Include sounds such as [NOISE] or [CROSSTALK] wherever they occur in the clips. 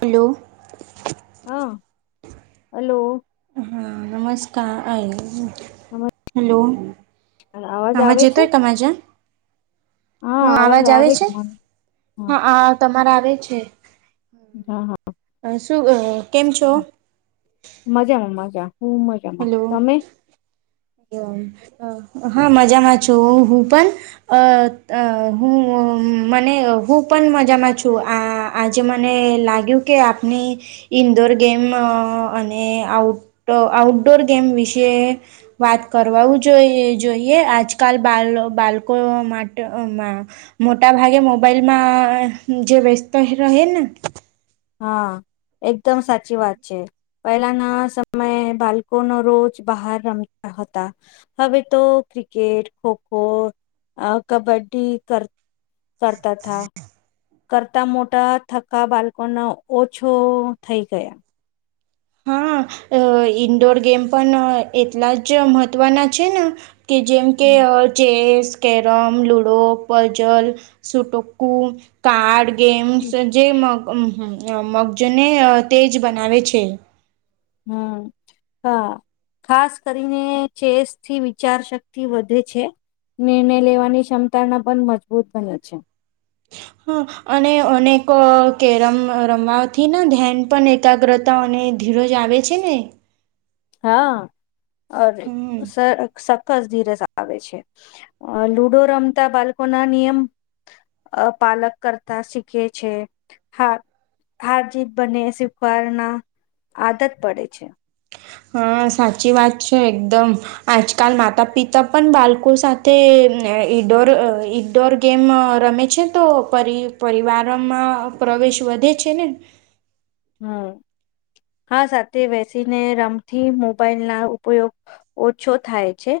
Hello. હા, hello. હા, નમસ્કાર. નમસ્કાર હલો, અવાજ આવાજ આવે છે એતોય તમારા જન હા, અવાજ આવે છે. હા. આ તમારે આવે છે હા હા શું? કેમ છો? મજામાં મજા, હ મજા! હલો. હા, મજામાં છું હું પણ. અ હું મને હું પણ મજામાં છું આ આજે મને લાગ્યું કે આપની ઇન્ડોર ગેમ અને આઉટ આઉટડોર ગેમ વિશે વાત કરવા જોઈએ, જોઈએ આજકાલ બા બાળકો માટેમાં. મોટા ભાગે મોબાઈલમાં જે વ્યસ્તો રહે ને. હા, એકદમ સાચી વાત છે. પહેલાના સમયે બાળકો ના રોજ બહાર રમતા હતા. હવે તો ક્રિકેટ, ખોખો, કબડ્ડી કર કરતા હતા. કરતા મોટા થકા બાળકો ન ઓછો થઈ ગયા. હા, ઈન્ડોર ગેમ પણ એટલા જ મહત્વના છે ને. કે જેમ કે હમ chess carrom, ludo, puzzle, સુટુકુ card games, જેમ મગજોને તેજ બનાવે છે. હમ, હા. ખાસ કરીને ચેસ થી વિચાર શક્તિ વધે છે. નિર્ણય લેવાની ક્ષમતાના પણ મજબૂત બને છે. હા, અને અનેક કેરમ રમવાથી ધ્યાન. પણ એકાગ્રતા અને ધીરજ આવે છે ને. હા. હમ [UNINTELLIGIBLE] ધીરજ આવે છે, લુડો રમતા બાળકો ના નિયમ. અ, પાલન કરતા શીખે છે. હા. હાર-જીત બને શીખવાના આદત પડે છે. હા, સાચી વાત છે એકદમ. આજકાલ માતા-પિતા પણ બાળકો સાથે ઈડોર ડોર ગેમ રમે છે, તો પરિ પરિવારમાં પ્રવેશ વધે છે ને. હમ. હા, સાથે બેસીને રમવાથી મોબાઈલ ના ઉપયોગ ઓછો થાય છે,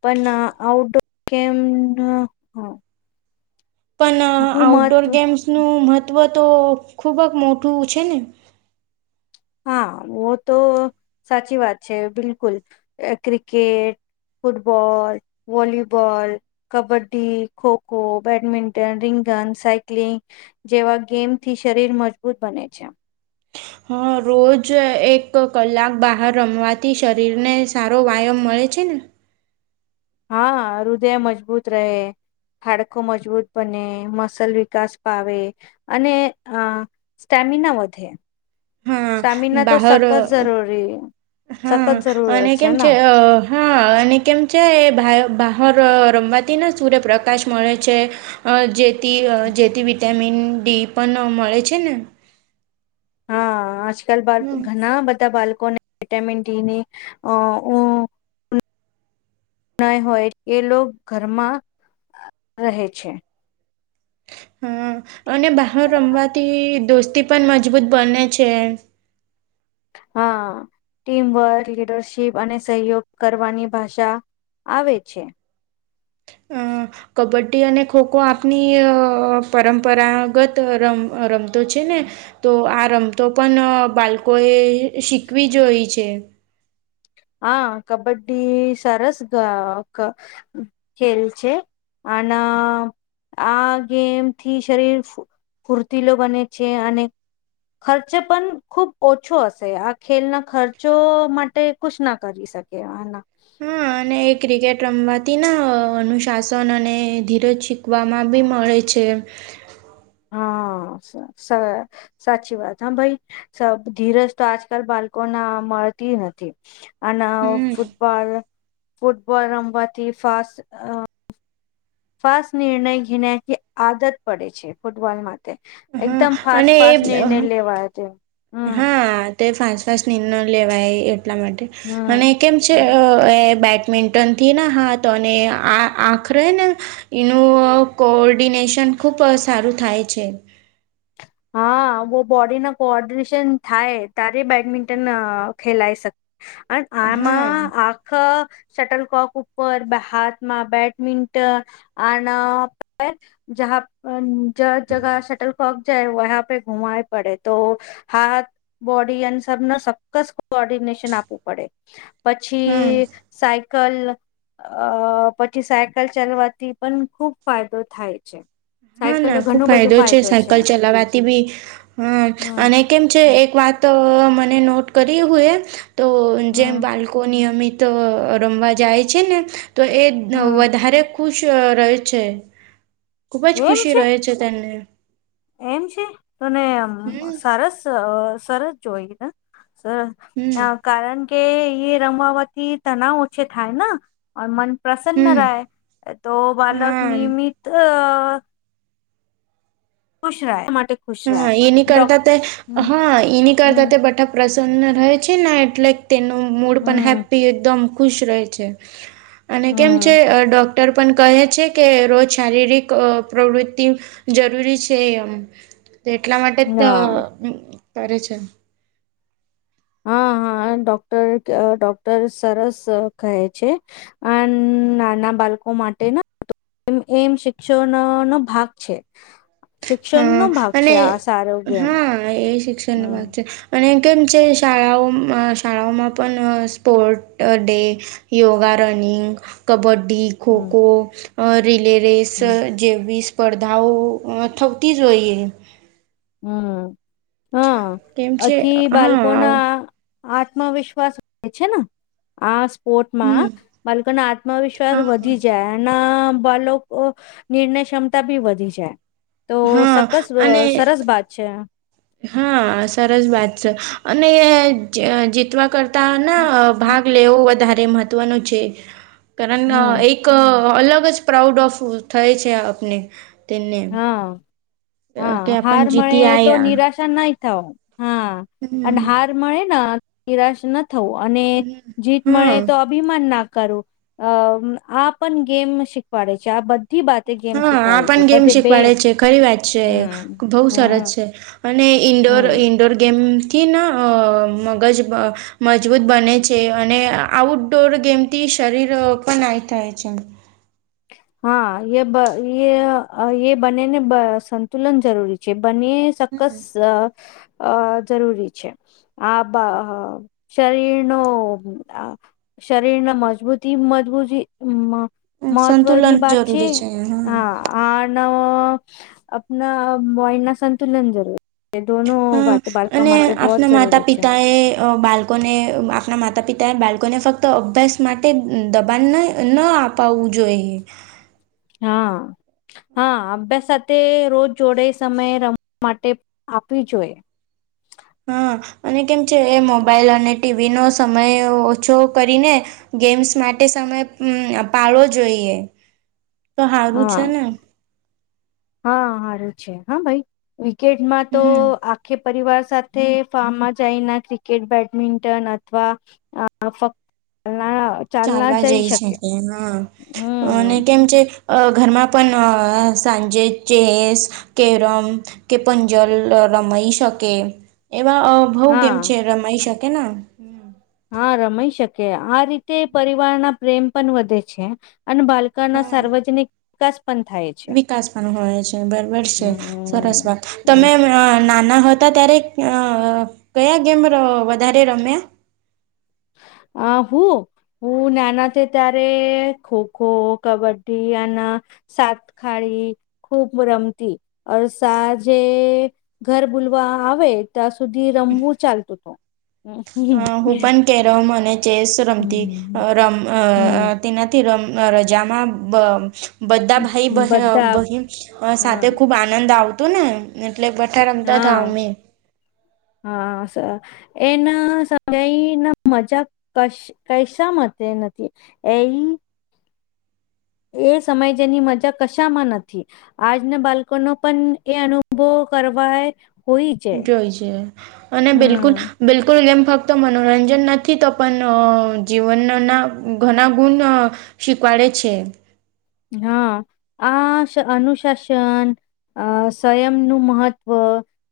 પણ આઉટડોર ગેમ. પણ હું આઉટડોર મહત્વ ગેમ્સનું મહત્ત્વ તો ખૂબ જ મોટું છે ને. હા, તો સાચી વાત છે, બિલકુલ cricket. Football, volleyball kabaddi, kho kho, badminton, રિંગન, સાઈક્લિંગ જેવા ગેમથી શરીર મજબૂત બને છે. હ, રોજ એક કલાક બહાર રમવાથી શરીર ને સારો વ્યાયામ મળે છે ને. હા, હૃદય મજબૂત રહે. હાડકુ મજબૂત બને, મસલ વિકાસ પામે અને સ્ટેમિના વધે. હા, સ્ટેમિના તો બહાર સખત જરૂરી સખત હા. જરૂર અને કેમ ને છે? હા, અને કેમ છે? બહાર રમવાથી ને સૂર્યપ્રકાશ મળે છે. અ જેથી-જેથી વિટામિન ડી પણ મળે છે ને. હા, આજકાલ બા હમ ઘણા બધા બાળકોને વિટામિન ડી ની અ. ન હોય એ લોકો ઘરમાં રહે છે. હા, અને બહાર રમવાથી દોસ્તી પણ મજબૂત બને છે. હા, ટીમવર્ક, લીડરશીપ અને સહયોગ કરવાની ભાષા. આવે છે. અ. કબડ્ડી અને ખોખો આપની પરંપરાગત રમ રમતો છે ને. તો આ રમતો પણ બાળકોએ શીખવી જોય છે. હા કબડ્ડી સરસ ગ. ખેલ છે અને. આ ગેમ થી શરીર ફૂર્તીલો બને છે અને. ખર્ચે પણ ખૂબ ઓછો હશે આ ખેલના ખર્ચો માટે. કછ ના કરી શકે હેના. હા અને. એ ક્રિકેટ રમવાથી અનુશાસન અને ધીરજ શીખવામાં બી મળે છે. હા સ. સાચી વાત હા ભાઈ ધીરજ તો આજકાલ બાળકો ના મળતી નથી. અને હમ. ફૂટબોલ ફૂટબોલ રમવાથી ફાસ્ટ. ફાસ્ટ નિર્ણય ઘેનાથી આદત પડે છે ફૂટબોલમાં. હા એકદમ ફાસ્ટ અને ફાસ્ટ એ નિર્ણય લેવાયો તે. હા તે ફાસ્ટ ફાસ્ટ નિર્ણય લેવાય એટલા માટે અને હમ કેમ છે. હમ એ બેડમિન્ટનથી ને હા તો અને આ આખરે ને. એનું કોઓર્ડિનેશન ખુબ સારું થાય છે. હા બ બોડી ના કોર્ડિનેશન થાય તારે બેડમિન્ટન ખેલાય શકે. અને હા આમાં આખા. શટલકોક ઉપર હાથમાં બેડમિન્ટન આના. જ અ જ જગ શટલ ફક. વહ પે ઘુમાય પડે તો હાથ. બોડી એન્સરને ચોક્કસ કોર્ડિનેશન આપવું પડે હા. પછી. સાયકલ અ પછી સાયકલ ચાલવાથી પણ ખુબ ફાયદો થાય. છે હા સાયકલ તો ના ખુબ ઘણું બધું ફાયદો છે સાયકલ ચલાવા. હ હમ અને કેમ છે એક વાત મને નોટ કરી હોય. તો જેમ હમ બાળકો નિયમિત રમવા જાય છે ને. તો એ હમ વધારે ખુશ રહે છે. ખુબ જ ખુશી રહે છે તને. એમ છે તોને હમ સરસ સરસ જોઈ ને સરસ. હમ હ કારણ કે એ રમવાવાથી તનાવ ઓછે થાય ને. મન પ્રસન્ન હમ રાય તો બાલક હા નિયમિત અ. ખુશ રહ એ માટે. ખુશ રહે હા એની ડોક કરતા તે હમ હા એની હમ કરતાં તે બઠા પ્રસન્ન રહે છે ને એટલે. તેનું મૂડ પણ હમ હેપી એકદમ ખુશ રહે છે અને કેમ છે હમ ડો. ડૉક્ટર પણ કહે છે કે રોજ શારીરિક પ્રવૃત્તિ જરૂરી છે એમ. તો એટલા માટે કરે છે. હા હા ડોક્ટર ડોક્ટર સરસ કહે છે. અ નાના બાળકો માટે ના. એ એમ શિક્ષણનો નો ભાગ છે. હા શિક્ષણનો ભાગ અને છે આ સારો ગેમ હા એ શિક્ષણનો ભાગ હમ છે અને કેમ છે શાળાઓમાં શાળાઓમાં પણ sport day yoga running kabaddi હમ ખોખો રિલેરેસ હમ જેવી સ્પર્ધાઓ થ તી જોઈએ હમ હમ કેમ અછ છે હા બાળકોના આત્મવિશ્વાસ છે ને આ સ્પોર્ટમાં હમ બાલકો ના આત્મવિશ્વાસ હા વધી જાય એના બાળકો નિર્ણય ક્ષમતા બી વધી જાય તો હા સસ અને સરસ વાત છે હા સરસ વાત છે અને જીતવા કરતા ના ભાગ લેવો વધારે મહત્વનું છે કારણ હમ એક એક અલગ જ પ્રાઉડ ઓફ થાય છે આપને તેમને હા હા હાર જીતી મળે તો આયા નિરાશ નહી થઓ હા અને હમ હાર મળે ને નિરાશ નથ થવું અને જીત મળે હમ તો અભિમાન ના કરું અ આ પણ ગેમ શીખવાડે છે આ બધ બધી બાતે ગેમ હા આ શીખવાડી પણ છે ગેમ બે શીખવાડે ખરી વાત છે હમ બહ હમ સરસ છે અને ઇન્ડોર હમ ઇન્ડોર ગેમ ત ન મગજ બ અ મજબૂત બને છે અને આઉટડોર ગેમથી શરીર પણ ના થાય છે હા યે બ યે એ યે બને ને બ સંતુલન જરૂરી છે બને ચોક્સ અ અ જરૂરી છે આ શરીરનો શરીર ના મજબૂતી મજબૂતી મહત્વની વાત છે હા અને આપના બોઈ ના સંતુલન જરૂર એ દોનો હા અને બહોત આપના જરૂરી માતા છે પિતા એ બાલ આપણ ને આપણા માતા પિતા એ બાળકોને ફક્ત અભ્યાસ માટે દબાણ નહીં ન આપ પાવું જોઈએ હા [INAUDIBLE] હા અભ્યાસ સાથે રોજ જોડે સમય રમવા માટે આપવી જોઈએ હા અને કેમ છે એ મોબાઈલ અને ટીવી નો સમય ઓછો કરીને ગેમ્સ માટે સમય પાળવો જોઈએ તો સારું હા છે ને હા સારું છે હા ભાઈ વિકેટમાં તો હમ કે પરિવાર સાથે ફાર્મમાં જાયને ક્રિકેટ બેડમિન્ટન અથવા હ ફક્ત ના ચાલવા જઈ છેકે હા અને હમ કેમ છે ઘરમાં પણ અ સાંજે ચેસ કેરમ કે પંજલ રમાઈ શકે એવા બઉ કેમ છે હા રમાઈ શકે હા રમાઈ શકે આ રીતે પરિવાર ના પ્રેમ પણ વધે છે અને બાલ ના હા સાર્વજનિક વિકાસ પણ થાય છે વિકાસ પણનું હોય છે બરાબર છે હમ સરસ વાત હમ તમે નાના હતા ત્યારે અ કયા ગેમ વધારે રમ્યા આહું હું નાના છે ત્યારે ખોખો કબડ્ડી અને સાત ખાળી ખૂબ રમતી અર સાજે ઘર બોલવા આવે ત્યાં સુધી રમવું ચાલતું તુ અ હુ પન કેરમ અને ચેસ રમતી હમ રમ અ તેનાથી રમ રજામાં બ બધા ભાઈ બ હમ બધા બહીન સાથે હા ખુબ આનંદ આવતો ને. એટલે બઠા રમતા હતા હા અમે. હા સર એના સમય ના મજા કશ. કૈસા મ નથી એ. એ સમય જેની મજા કશામાં નથી. આજના બાળકો નો પણ એ અનુભવ કરવાય જોઈ છે અને બિલકુલ. હમ બિલકુલ ગેમ ફક્ત મનોરંજન નથી તો પણ અ જીવનના ઘણા ગુણ અ શીખવાડે છે. હા આ સ અનુશાસન અ સંયમ નું મહત્વ,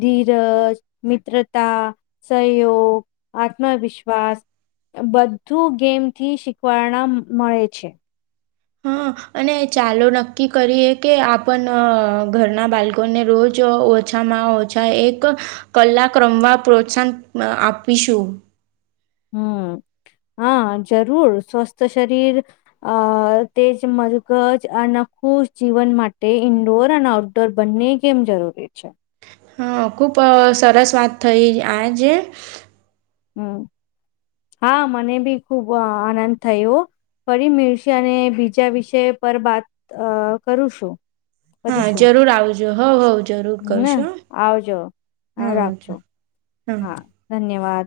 ધીરજ, મિત્રતા. સહયોગ આત્મવિશ્વાસ. બધું ગેમથી શીખવાના મળે છે. હા અને ચાલો નક્કી કરીએ કે આપન ઘરના બાળકોને રોજ. છામાં ઓછા એક કલાક રમવા પ્રોત્સાહન આપીશું. હમ હા જરૂર સ્વસ્થ શરીર. અ તેજ મગજ અન ખુશ જીવન માટે ઇન્ડોર અ ટોર બંને કેમ જરૂરી છે. હા ખૂબ સરસ વાત થઈ આજે. હમ હા મને ભી ખુબ આનંદ થયો. ફરી મીળશે અને બીજા વિષય પર બાત અ કરું છું. હા જરૂર આવજો હઉ હઉ હ આવજો હા રાખજો હા ધન્યવાદ.